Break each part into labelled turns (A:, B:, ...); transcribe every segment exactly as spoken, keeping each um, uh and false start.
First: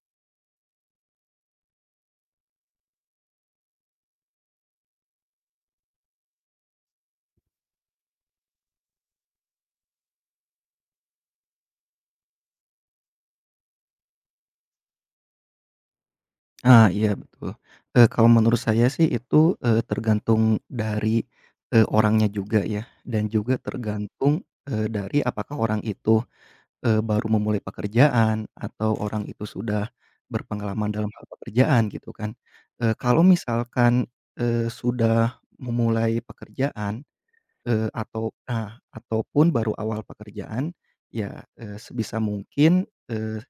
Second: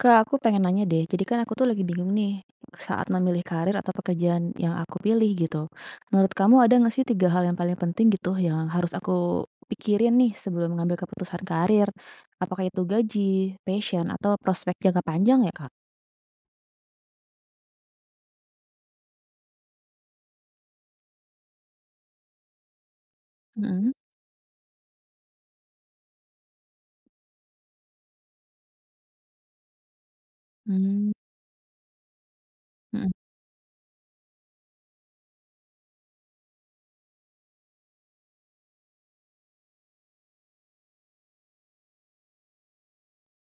A: Kak, aku pengen nanya deh. Jadi kan aku tuh lagi bingung nih saat memilih karir atau pekerjaan yang aku pilih gitu. Menurut kamu ada nggak sih tiga hal yang paling penting gitu yang harus aku pikirin nih sebelum mengambil keputusan karir? Apakah itu gaji, passion, atau prospek jangka panjang ya, Kak?
B: Ah, iya betul. Eee, kalau menurut saya sih itu, eee, tergantung dari, eee, orangnya juga ya, dan juga
A: Mhm.
B: tergantung, eee, dari apakah orang itu, eee, baru memulai pekerjaan atau orang itu sudah berpengalaman dalam
A: Mmm.
B: hal pekerjaan gitu kan. Eee,
A: Mhm.
B: kalau misalkan, eee, sudah memulai pekerjaan, eee, atau ah, ataupun baru awal pekerjaan, ya, eee, sebisa mungkin, eh,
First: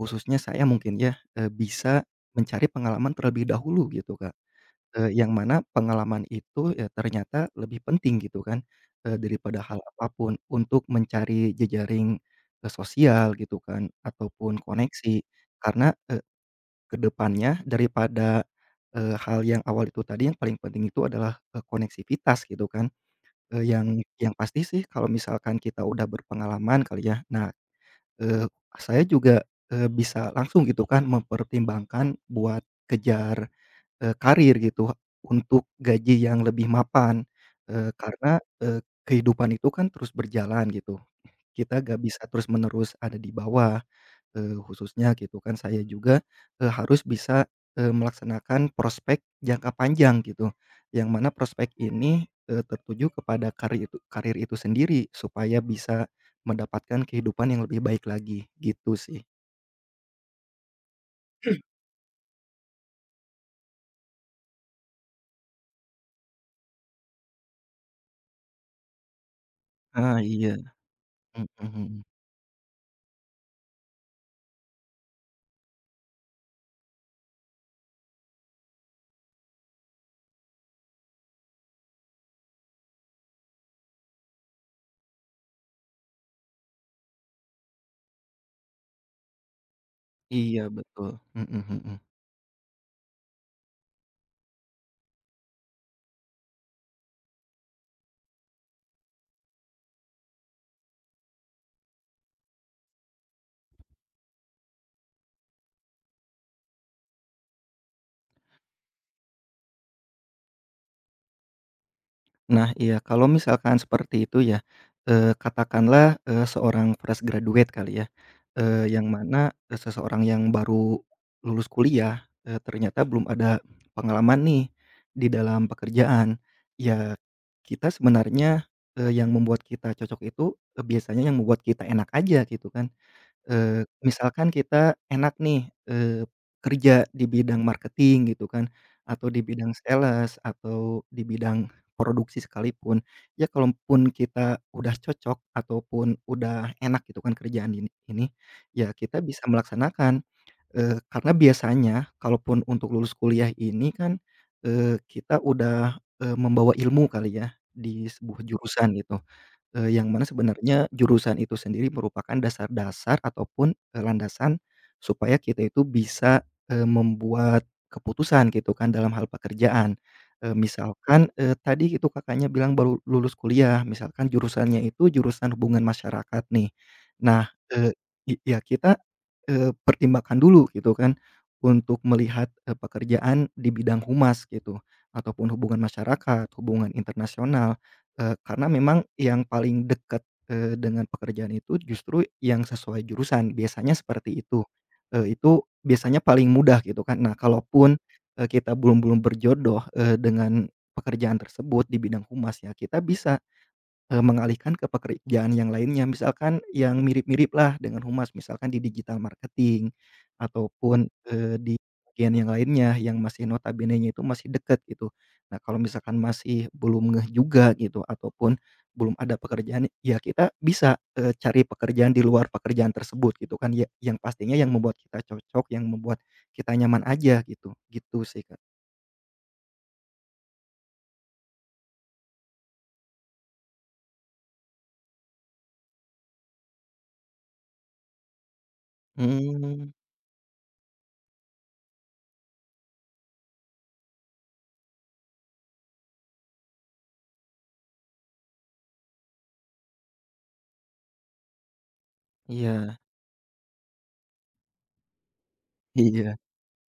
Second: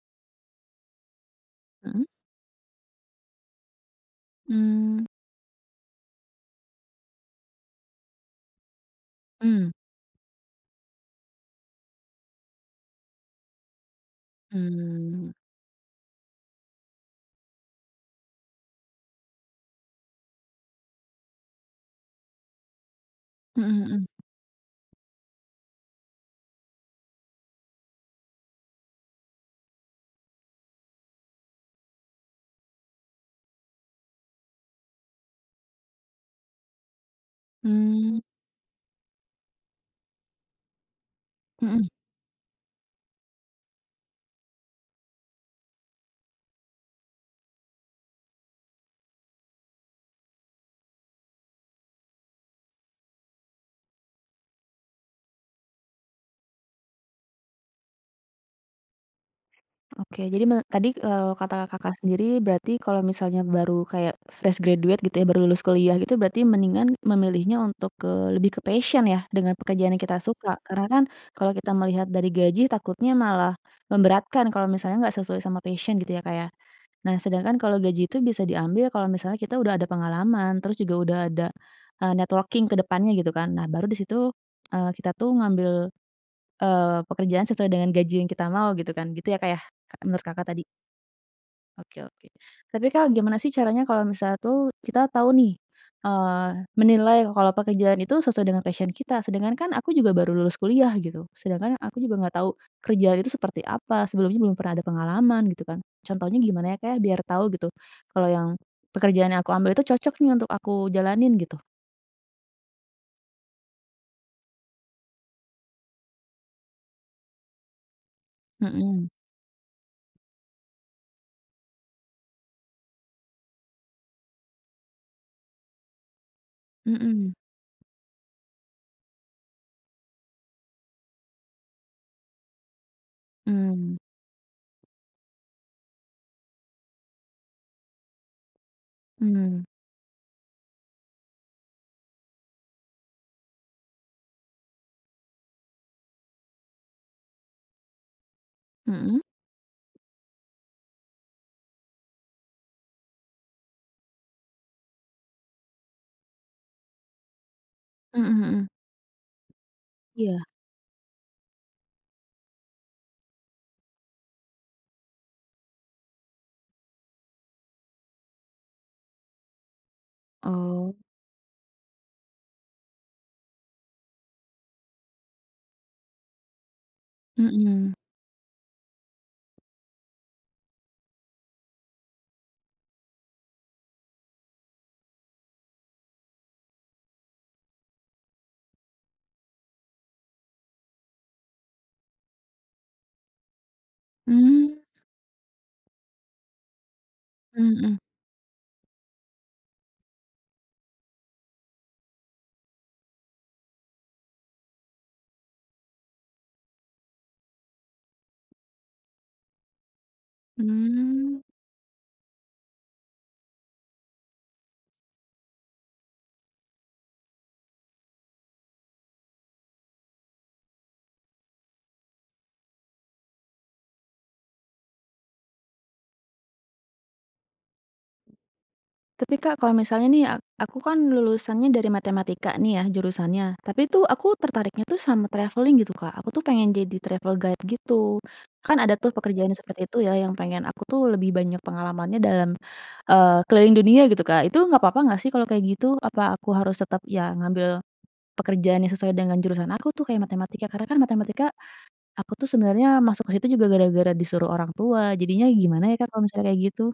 B: Khususnya saya mungkin ya, eee, bisa
A: Mhm.
B: mencari pengalaman terlebih dahulu gitu, Kak.
A: Mmm.
B: Eee, yang mana pengalaman itu ya ternyata lebih penting gitu kan, eee, daripada
A: Mmm.
B: hal apa pun untuk mencari jejaring, eee, sosial gitu kan ataupun koneksi.
A: Mmm.
B: Karena, eee, ke depannya daripada, eee, hal yang awal itu tadi yang paling penting itu adalah, eee, koneksivitas gitu kan, eee,
A: Mhm
B: yang
A: mhm.
B: yang pasti sih kalau misalkan kita udah berpengalaman kali ya, nah. Eee, saya juga, eee, bisa langsung gitu kan mempertimbangkan buat kejar, eee, karir gitu untuk gaji yang lebih mapan, eee,
A: Mmm.
B: karena, eee, kehidupan itu kan terus berjalan gitu. Kita
A: Mhm.
B: gak bisa terus-menerus ada di bawah eee, khususnya gitu kan. Saya juga, eee, harus bisa, eee, melaksanakan prospek jangka panjang gitu, yang mana prospek ini, eee, tertuju kepada karir itu karir itu sendiri supaya bisa mendapatkan kehidupan yang lebih baik lagi, gitu sih.
A: Oke, jadi me tadi, kalau kata Kakak sendiri berarti kalau misalnya baru kayak fresh graduate gitu ya, baru lulus kuliah gitu berarti mendingan memilihnya untuk ke lebih ke passion ya, dengan pekerjaan yang
B: Ah,
A: kita
B: iya.
A: suka. Karena kan
B: Mhm
A: kalau kita
B: mhm.
A: melihat dari gaji takutnya malah memberatkan kalau misalnya nggak sesuai sama passion gitu ya, kayak. Nah, sedangkan kalau gaji itu bisa diambil kalau misalnya kita udah ada pengalaman, terus juga udah ada, eee, networking ke depannya gitu kan. Nah, baru di situ, eee, kita tuh ngambil Eee, pekerjaan sesuai dengan gaji yang kita mau gitu kan, gitu ya, Kak, ya? Ka menurut Kakak
B: Iya
A: tadi?
B: betul. Mhm mhm.
A: Oke oke. Tapi, Kak, gimana sih caranya kalau misalnya tuh kita tahu nih, eee, menilai kalau pekerjaan itu sesuai dengan passion kita, sedangkan kan aku juga baru lulus kuliah gitu, sedangkan aku juga nggak tahu kerjaan itu seperti apa, sebelumnya belum pernah ada pengalaman gitu kan. Contohnya gimana ya, Kak, ya, biar tahu gitu kalau yang pekerjaan yang aku ambil itu cocok nih untuk aku jalanin gitu?
B: Nah, iya, kalau misalkan seperti itu ya, eee, katakanlah, eee, seorang fresh graduate kali ya, eee, yang
A: Mhm.
B: mana, eee, seseorang yang baru lulus kuliah, eee, ternyata belum ada pengalaman nih di dalam pekerjaan. Ya,
A: Mhm.
B: kita sebenarnya, eee, yang membuat kita cocok itu, eee, biasanya yang membuat kita enak aja gitu kan. Eee,
A: Mmm.
B: misalkan kita enak nih, eee, kerja di bidang marketing gitu kan, atau di
A: Mmm.
B: bidang sales, atau di bidang produksi sekalipun. Ya kalaupun kita udah cocok ataupun udah enak gitu kan kerjaan ini ini, ya kita
A: Mhm.
B: bisa melaksanakan. Eee, karena biasanya kalaupun untuk lulus kuliah ini kan, eee, kita udah, eee, membawa ilmu kali ya di
A: Mhm
B: sebuah
A: mhm mhm.
B: jurusan gitu. Eee, yang mana
A: Iya.
B: sebenarnya jurusan itu sendiri merupakan dasar-dasar ataupun, eee, landasan supaya kita itu bisa, eee, membuat keputusan gitu kan dalam hal pekerjaan. Eee,
A: Oh.
B: misalkan, eee, tadi itu Kakaknya bilang baru lulus kuliah, misalkan jurusannya itu jurusan hubungan masyarakat nih. Nah, eee,
A: Mhm.
B: i ya kita Eee, pertimbangkan dulu gitu kan, untuk melihat, eee, pekerjaan di bidang humas gitu, ataupun hubungan masyarakat, hubungan internasional, eee, karena memang yang paling dekat, eee, dengan pekerjaan itu justru yang sesuai jurusan, biasanya seperti itu.
A: Mmm.
B: Eee, itu biasanya paling mudah gitu kan. Nah, kalaupun,
A: Mhm
B: eee, kita belum belum berjodoh, eee, dengan pekerjaan tersebut di bidang humas, ya kita bisa Eee, mengalihkan ke pekerjaan yang lainnya, misalkan yang mirip-mirip lah dengan humas, misalkan di digital marketing ataupun,
A: mhm.
B: eee, di bagian yang lainnya yang masih notabene-nya itu masih dekat gitu. Nah, kalau misalkan masih belum ngeh juga gitu ataupun belum ada pekerjaan, ya kita bisa, eee, cari pekerjaan di luar pekerjaan tersebut gitu kan ya, yang pastinya yang membuat kita cocok, yang membuat kita nyaman aja gitu, gitu sih, Kak.
A: Tapi Kak, kalau misalnya nih, ak aku kan lulusannya dari matematika nih ya jurusannya, tapi tuh aku tertariknya tuh sama travelling gitu Kak, aku tuh pengen jadi travel guide gitu. Kan ada tuh pekerjaan
B: Hmm,
A: seperti itu ya yang pengen aku tuh lebih banyak pengalamannya dalam, eee, keliling dunia gitu Kak, itu nggak apa-apa nggak sih kalau kayak gitu? Apa aku harus tetap ya ngambil pekerjaan yang sesuai dengan jurusan aku tuh kayak matematika? Karena kan matematika aku tuh
B: iya,
A: sebenarnya masuk ke situ juga gara-gara disuruh orang tua, jadinya gimana ya Kak kalau
B: iya.
A: misalnya kayak gitu?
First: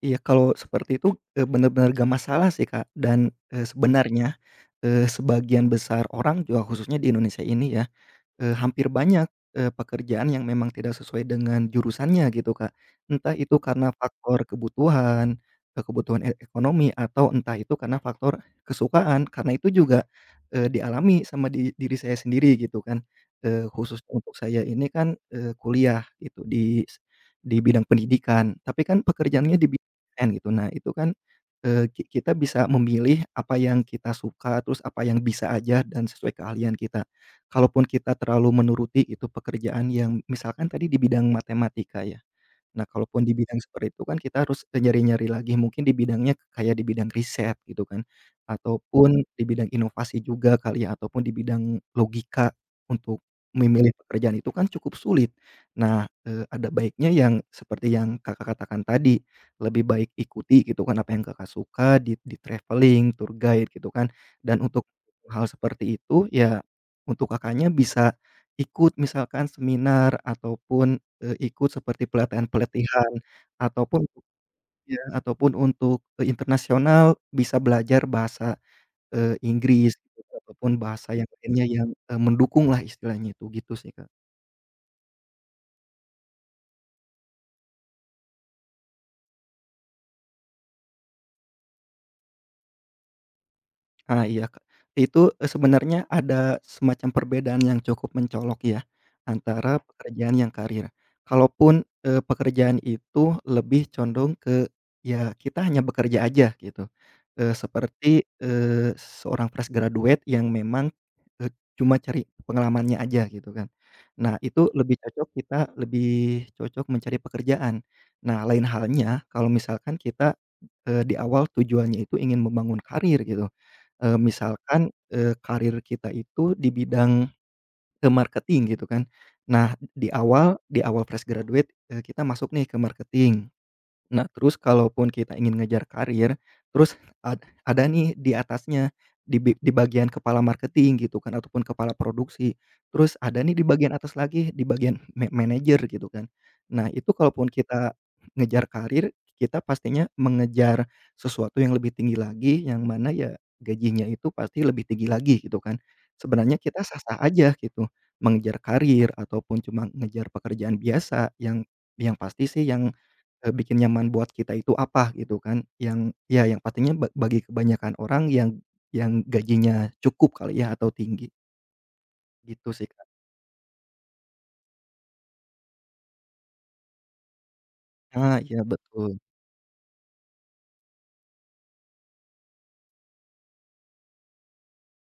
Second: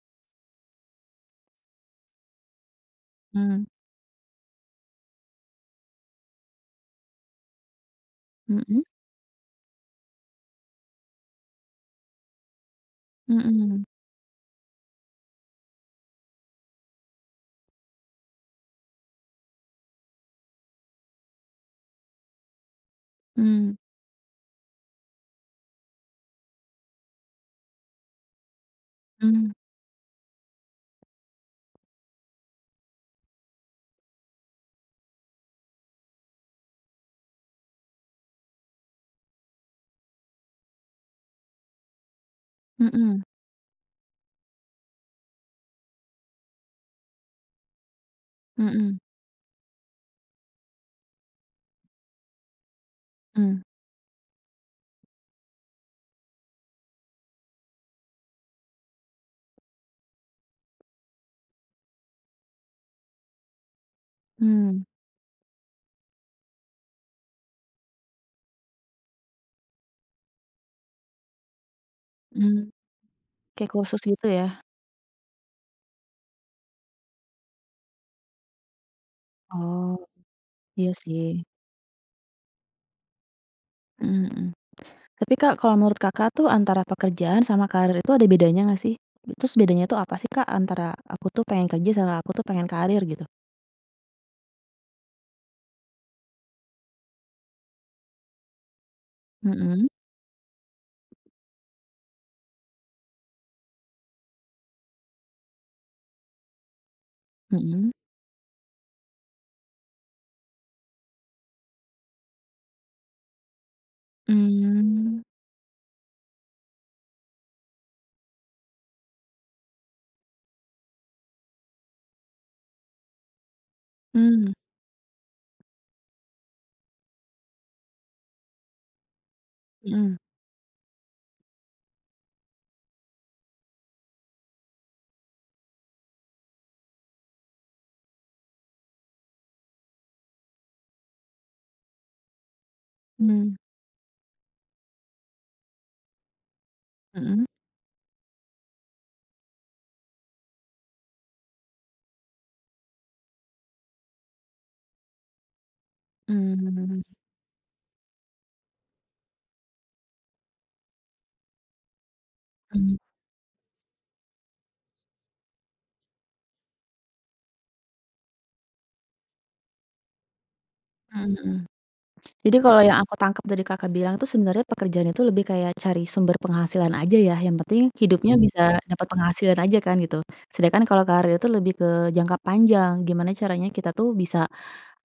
B: Iya, kalau seperti itu, eee, benar bener gak masalah sih, Kak, dan,
A: Mmm.
B: eee, sebenarnya, eee, sebagian besar orang juga khususnya di Indonesia ini ya, Eee,
A: Mhm.
B: hampir banyak, eee, pekerjaan yang memang tidak sesuai dengan jurusannya gitu, Kak. Entah itu
A: Mhm.
B: karena faktor kebutuhan, eee, kebutuhan e ekonomi atau entah itu karena faktor kesukaan, karena itu juga, eee, dialami sama di diri saya sendiri gitu kan. Eee,
A: Mmm.
B: khusus untuk saya ini kan, eee, kuliah itu di di bidang pendidikan, tapi kan
A: Mmm.
B: pekerjaannya di bidang desain gitu. Nah itu kan, eee, ki kita bisa memilih apa yang kita suka, terus apa yang bisa aja dan sesuai keahlian kita kalaupun kita terlalu menuruti itu pekerjaan yang misalkan tadi di bidang matematika ya. Nah,
A: Mhm.
B: kalaupun di bidang seperti itu kan kita harus nyari-nyari lagi mungkin di bidangnya kayak di bidang riset gitu kan,
A: Mhm.
B: ataupun di bidang inovasi juga kali ya, ataupun di bidang logika untuk
A: Mmm.
B: memilih pekerjaan itu kan cukup sulit. Nah, eee, ada baiknya yang seperti yang Kakak katakan tadi, lebih baik ikuti gitu kan apa yang Kakak suka di di travelling, tour guide gitu kan. Dan
A: Mmm.
B: untuk hal seperti itu ya untuk Kakaknya bisa ikut misalkan seminar ataupun Eee, ikut seperti
A: Mmm.
B: pelatihan-pelatihan
A: Kayak kursus
B: ataupun
A: gitu ya?
B: ya, ataupun untuk ke internasional bisa belajar bahasa, eee, Inggris
A: Oh,
B: gitu ataupun
A: iya
B: bahasa yang
A: sih,
B: lainnya yang, eee, mendukunglah istilahnya itu, gitu sih, Kak.
A: mhm mhm. Tapi Kak kalau menurut Kakak tuh antara pekerjaan sama karir itu ada bedanya nggak sih? Terus bedanya tuh apa sih Kak antara aku tuh pengen kerja sama aku tuh pengen karir gitu?
B: Ah, iya, Kak. Itu, eee, sebenarnya ada semacam perbedaan yang cukup mencolok ya, antara Mhm.
A: Mhm.
B: pekerjaan yang karir. Kalaupun, eee, pekerjaan itu lebih condong ke, ya kita hanya bekerja aja gitu, eee,
A: Mhm.
B: seperti, eee, seorang fresh graduate yang memang, eee, cuma cari pengalamannya aja gitu kan. Nah itu lebih
A: Mmm.
B: cocok kita lebih cocok mencari pekerjaan. Nah lain halnya kalau misalkan kita, eee, di awal tujuannya itu ingin membangun karir gitu. Eee,
A: Mmm.
B: misalkan, eee, karir kita itu di bidang, eee, marketing gitu kan. Nah, di
A: Mhm.
B: awal di awal fresh graduate, eee, kita masuk nih ke marketing. Nah, terus kalaupun kita ingin ngejar karir, terus ad ada nih di atasnya, di bi di bagian kepala marketing gitu kan, ataupun kepala produksi. Terus ada
A: Mmm.
B: nih di bagian atas lagi, di bagian ma manajer gitu kan. Nah, itu
A: Mhm.
B: kalaupun kita ngejar karir, kita pastinya mengejar sesuatu yang lebih tinggi lagi, yang mana ya gajinya itu pasti lebih tinggi lagi gitu kan. Sebenarnya kita
A: Mmm.
B: sah-sah aja gitu, mengejar karir ataupun cuma ngejar pekerjaan biasa yang yang pasti sih yang
A: Mmm.
B: Eee, bikin nyaman buat kita itu apa gitu kan, yang ya yang pastinya ba bagi kebanyakan orang yang yang gajinya cukup kali ya atau
A: Mhm
B: tinggi,
A: mhm. Jadi
B: gitu
A: kalau
B: sih,
A: yang
B: Kak.
A: aku tangkap dari Kakak bilang itu sebenarnya pekerjaan itu lebih kayak cari sumber penghasilan aja ya, yang penting hidupnya
B: Ah,
A: bisa
B: iya
A: dapat
B: betul.
A: penghasilan aja kan gitu. Sedangkan kalau karir itu lebih ke jangka panjang, gimana caranya kita tuh bisa,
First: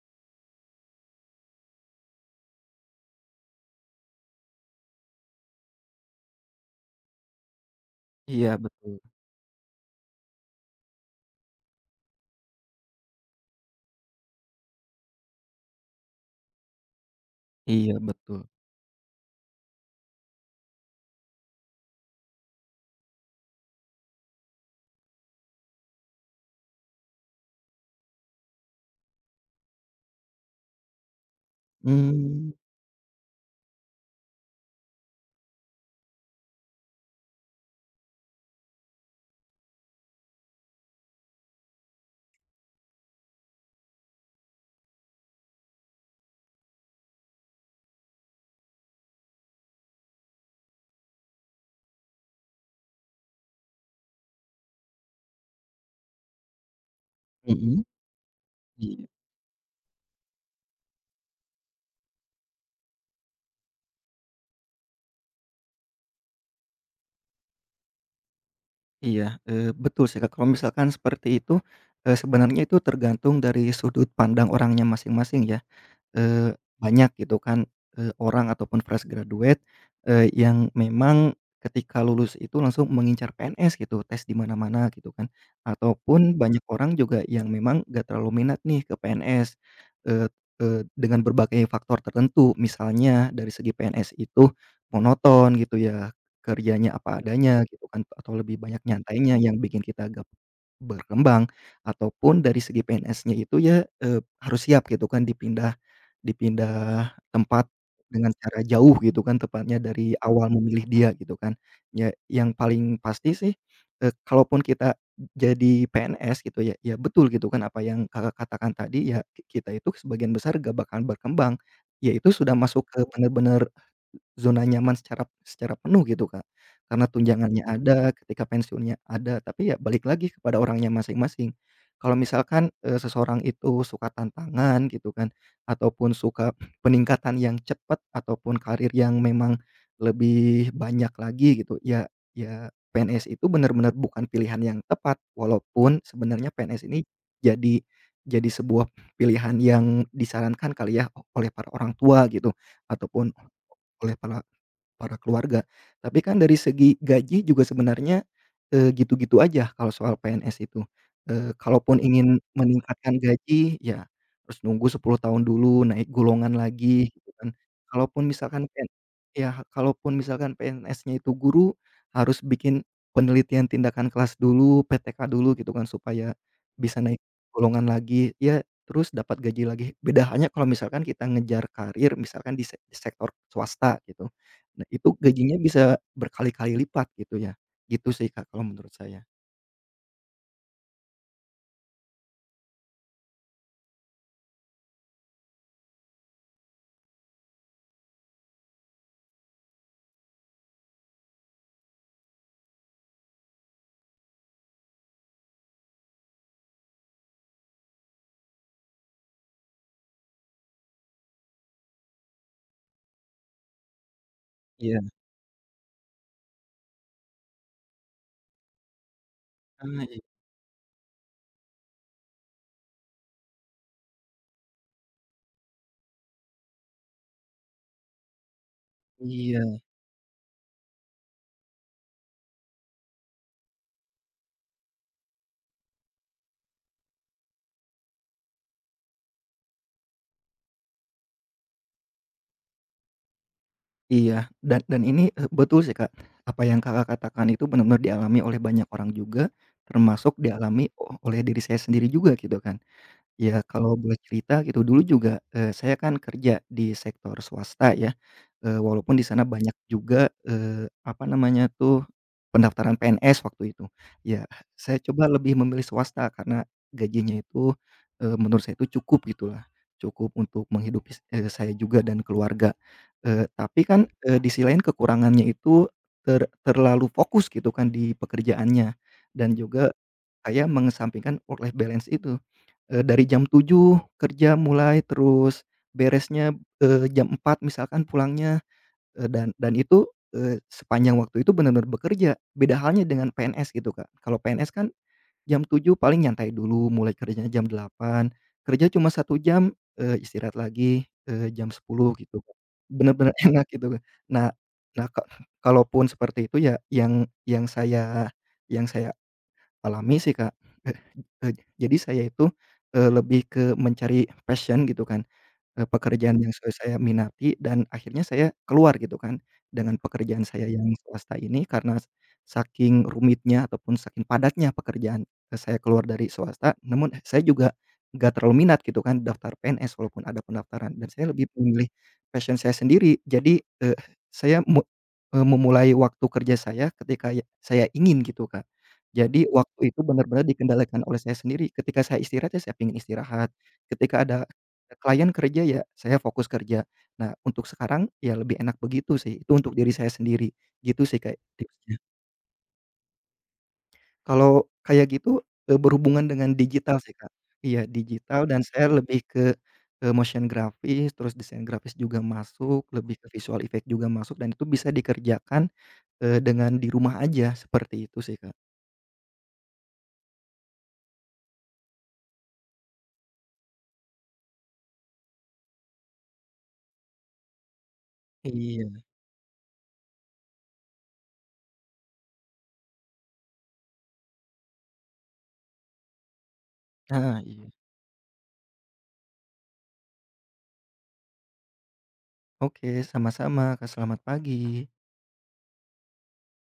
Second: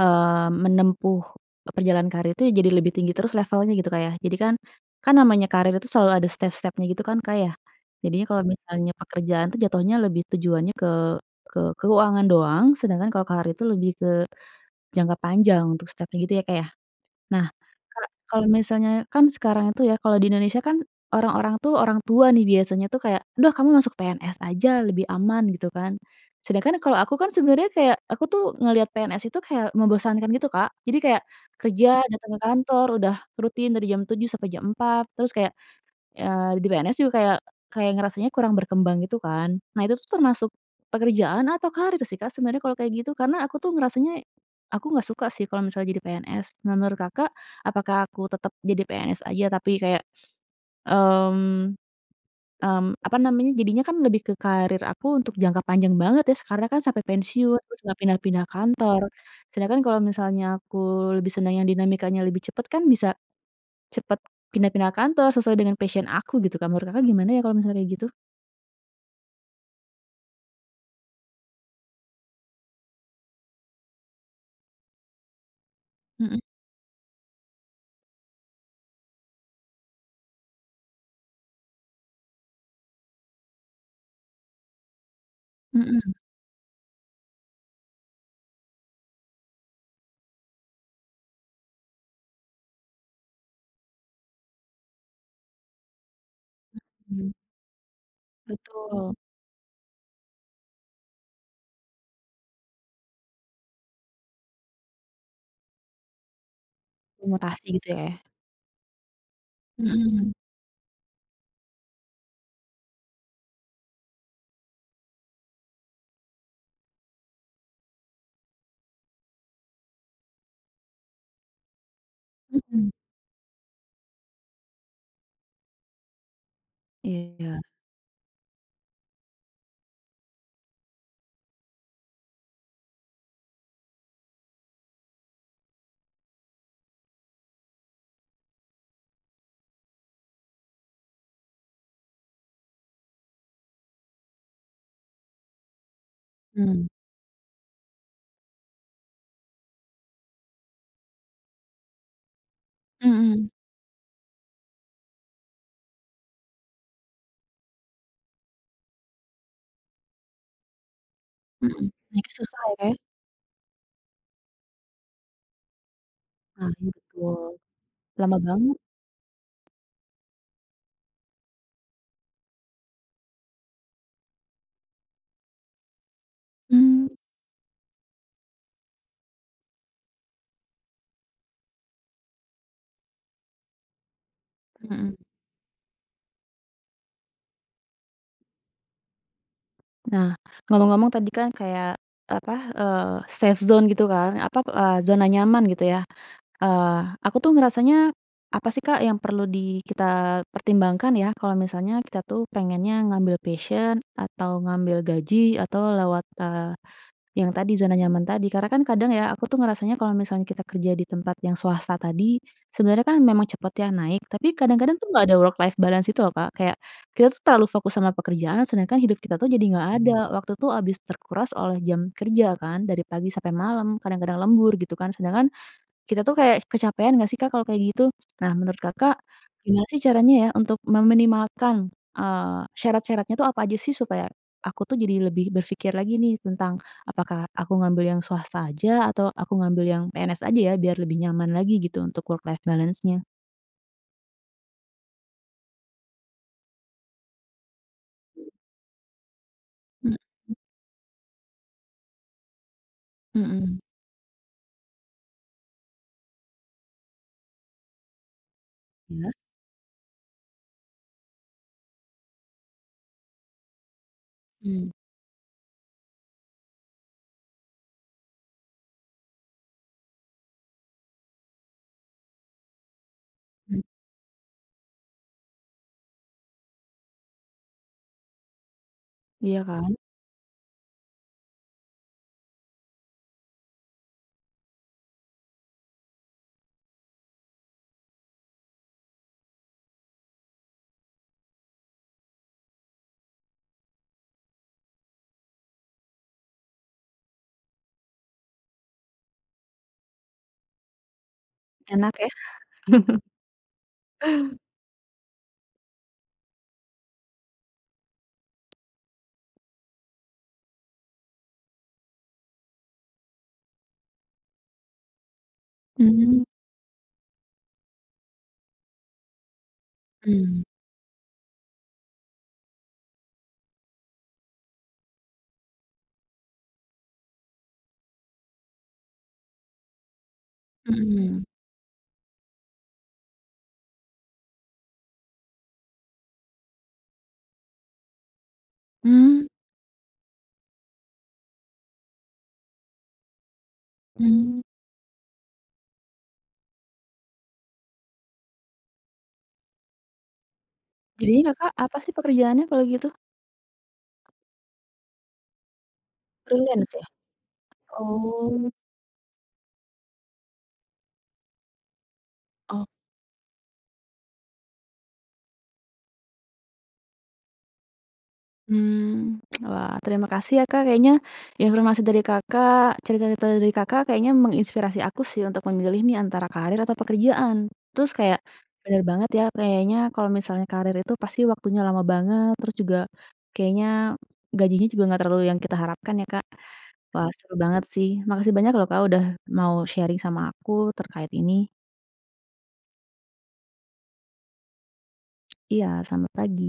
A: eee, menempuh perjalanan karir itu jadi lebih tinggi terus levelnya gitu, Kak, ya. Jadi kan kan namanya karir itu selalu ada step-step-nya gitu kan, Kak, ya. Jadinya kalau
B: Iya
A: misalnya
B: betul.
A: pekerjaan tuh jatuhnya lebih tujuannya ke ke keuangan doang, sedangkan kalau karir itu lebih ke jangka panjang untuk step-nya gitu ya, Kak, ya? Nah,
B: Iya
A: Kak,
B: betul.
A: kalau misalnya kan sekarang itu ya, kalau di Indonesia kan orang-orang tuh, orang tua nih biasanya tuh kayak, "duh kamu masuk P N S aja lebih aman," gitu kan. Sedangkan kalau aku kan sebenarnya kayak, aku tuh ngelihat P N S itu kayak membosankan gitu, Kak. Jadi kayak kerja, datang ke
B: Mmm,
A: kantor, udah rutin dari jam tujuh sampai jam empat terus kayak Eee, di P N S juga kayak kayak ngerasanya kurang berkembang gitu kan. Nah itu tuh termasuk pekerjaan atau karir sih Kak sebenarnya kalau kayak gitu, karena aku tuh ngerasanya aku nggak suka sih kalau misalnya jadi P N S. Nah menurut Kakak, apakah aku tetap jadi P N S aja tapi kayak, mmm mmm, apa namanya, jadinya kan lebih ke karir aku untuk jangka panjang banget ya, karena kan sampai pensiun, terus
B: mhm,
A: nggak pindah-pindah kantor.
B: iya,
A: Sedangkan kalau misalnya aku lebih senang yang dinamikanya lebih cepat kan bisa Cepet pindah-pindah kantor sesuai dengan passion aku gitu Kak, menurut Kakak gimana ya kalau misalnya kayak gitu?
B: iya, eee, betul sih, Kak, kalau misalkan seperti itu, eee, sebenarnya itu tergantung dari sudut pandang orangnya masing-masing ya.
A: Mhm
B: eee, Banyak gitu kan, eee, orang ataupun fresh graduate, eee, yang memang ketika lulus itu langsung mengincar P N S gitu, tes di mana-mana gitu kan,
A: mhm
B: ataupun banyak orang juga yang memang gak terlalu minat nih ke P N S, eee eee, dengan berbagai faktor tertentu, misalnya dari segi P N S itu monoton gitu ya, kerjanya apa
A: mhm.
B: adanya gitu kan, atau lebih banyak
A: Betul,
B: nyantainya yang bikin kita agak berkembang, ataupun dari segi P N S-nya itu ya, eee, harus siap gitu kan dipindah dipindah
A: mutasi
B: tempat
A: gitu ya?
B: dengan cara jauh gitu kan tepatnya dari
A: Mhm
B: awal memilih dia gitu kan. Ya yang paling pasti sih, eee, kalaupun kita jadi P N S gitu ya, ya betul gitu kan apa yang Kakak katakan tadi ya ki kita itu sebagian besar gak bakalan berkembang, ya itu sudah masuk
A: mhm.
B: ke bener-bener zona nyaman secara secara penuh gitu, Kak. Karena
A: Iya.
B: tunjangannya Mhm. ada, ketika pensiunnya ada, tapi ya balik lagi kepada orangnya masing-masing. Kalau misalkan, eee, seseorang itu suka tantangan gitu kan, ataupun suka peningkatan yang cepat, ataupun karir yang memang lebih banyak lagi gitu, ya ya P N S itu benar-benar bukan pilihan yang tepat, walaupun sebenarnya P N S
A: Mmm.
B: ini jadi jadi sebuah pilihan yang disarankan kali ya, oleh para orang tua gitu, ataupun
A: Mhm
B: oleh para Para keluarga. Tapi kan dari segi gaji juga sebenarnya, eee, gitu-gitu aja kalau soal P N S itu. Eee,
A: mhm.
B: kalaupun
A: Naiknya
B: ingin
A: susah ya, Kak, ya?
B: meningkatkan gaji, ya harus nunggu sepuluh tahun dulu, naik golongan
A: Nah, iya
B: lagi gitu
A: betul,
B: kan. Kalaupun
A: lama
B: misalkan
A: banget.
B: pen Ya kalaupun misalkan P N S-nya itu guru, harus bikin penelitian tindakan kelas dulu, P T K dulu gitu kan, supaya bisa
A: Mmm.
B: naik golongan lagi, ya terus dapat gaji lagi. Beda halnya kalau misalkan kita ngejar karir misalkan di sek sektor swasta gitu. Nah itu
A: Mhm.
B: gajinya bisa berkali-kali lipat gitu ya, gitu sih Kak kalau menurut saya.
A: Nah, ngomong-ngomong tadi kan kayak apa, eee, safe zone gitu kan, apa, eee, zona nyaman gitu ya. Eee, aku tuh ngerasanya, apa sih Kak yang perlu di kita pertimbangkan ya kalau misalnya kita tuh pengennya ngambil passion atau ngambil gaji atau lewat, eee, yang tadi zona nyaman tadi. Karena kan kadang ya aku tuh ngerasanya kalau misalnya kita kerja di tempat yang swasta tadi, sebenarnya kan memang cepet ya naik, tapi
B: Iya,
A: kadang-kadang tuh nggak ada work life balance itu loh Kak. Kayak kita tuh terlalu fokus sama pekerjaan sedangkan hidup kita tuh jadi
B: ah,
A: nggak ada.
B: i
A: Mhm. Waktu tuh habis terkuras oleh jam kerja kan, dari pagi sampai malam, kadang-kadang lembur gitu kan. Sedangkan kita tuh kayak kecapean nggak sih Kak kalau kayak gitu? Nah menurut Kakak,
B: iya,
A: gimana sih caranya ya untuk meminimalkan, eee, syarat-syaratnya tuh apa aja sih supaya aku tuh jadi lebih berpikir lagi nih tentang apakah aku ngambil yang swasta aja atau aku ngambil yang P N S aja ya biar lebih nyaman lagi gitu untuk work life balance-nya?
B: iya, dan dan ini, eee, betul sih Kak, apa yang Kakak katakan itu benar-benar dialami oleh banyak orang juga,
A: Mhm
B: termasuk dialami o oleh diri saya sendiri juga gitu kan. Ya,
A: mhm.
B: kalau boleh cerita gitu, dulu juga, eee, saya kan kerja di sektor swasta ya, eee, walaupun di
A: Iya.
B: sana banyak juga, eee, apa namanya tuh, pendaftaran P N S waktu itu. Ya,
A: Mhm
B: saya coba lebih memilih swasta karena gajinya itu, eee, menurut saya itu cukup gitulah, cukup untuk menghidupi, eee, saya juga dan keluarga. Eee, tapi
A: mhm.
B: kan, eee, di sisi lain kekurangannya itu ter terlalu fokus gitu kan di pekerjaannya dan
A: Iya
B: juga
A: kan?
B: saya mengesampingkan work life balance itu. Eee, dari jam tujuh kerja mulai, terus beresnya, eee, jam empat misalkan pulangnya, eee, dan dan itu, eee, sepanjang waktu itu bener-bener bekerja. Beda halnya dengan P N S gitu, Kak. Kalau P N S kan jam tujuh paling nyantai dulu, mulai kerjanya jam delapan kerja cuma satu jam, eee, istirahat lagi, eee, jam sepuluh
A: Enak ya?
B: gitu, Kak. Bener-bener enak gitu, Kak. Nah Nah, ka kalaupun seperti itu ya yang yang saya yang saya alami sih Kak, eee, ej jadi saya itu, eee, lebih ke mencari passion gitu kan. Eee, pekerjaan
A: Mmm.
B: yang se saya minati dan akhirnya saya keluar gitu kan, dengan pekerjaan
A: Mhm
B: saya yang swasta ini karena saking rumitnya ataupun saking padatnya pekerjaan, eee, saya keluar dari swasta namun saya juga nggak terlalu minat gitu kan daftar P N S walaupun ada pendaftaran dan saya
A: mhm.
B: lebih memilih passion saya sendiri jadi, eee, saya mu eee, memulai waktu kerja saya ketika ya saya ingin gitu Kak. Jadi
A: Mmm.
B: waktu itu benar-benar dikendalikan oleh saya sendiri ketika saya istirahat ya saya pengen istirahat, ketika ada
A: Mhm.
B: ada klien kerja ya, saya fokus kerja. Nah, untuk sekarang ya lebih enak begitu sih, itu untuk diri saya sendiri, gitu sih Kak
A: Jadinya Kakak
B: tipsnya.
A: apa sih pekerjaannya kalau gitu?
B: Kalau kayak gitu, eee, berhubungan dengan
A: Freelance
B: digital
A: ya?
B: sih Kak. Iya digital dan
A: Oh.
B: saya lebih ke, eee, motion grafis, terus desain grafis juga masuk,
A: Oh.
B: lebih ke visual effect juga masuk dan itu bisa dikerjakan, eee, dengan di rumah aja, seperti itu sih Kak.
A: Mmm, wah terima kasih ya Kak, kayaknya informasi dari Kakak, cerita-cerita dari Kakak kayaknya menginspirasi aku sih untuk memilih nih antara karir atau pekerjaan. Terus kayak
B: Iya.
A: bener banget ya kayaknya kalau misalnya karir itu pasti waktunya lama banget, terus juga kayaknya gajinya juga nggak terlalu yang kita harapkan ya Kak. Wah
B: Nah,
A: seru
B: iya.
A: banget sih, makasih banyak loh Kak, udah mau sharing sama aku terkait ini.
B: Oke, sama-sama Kak, selamat pagi.
A: Iya, selamat pagi.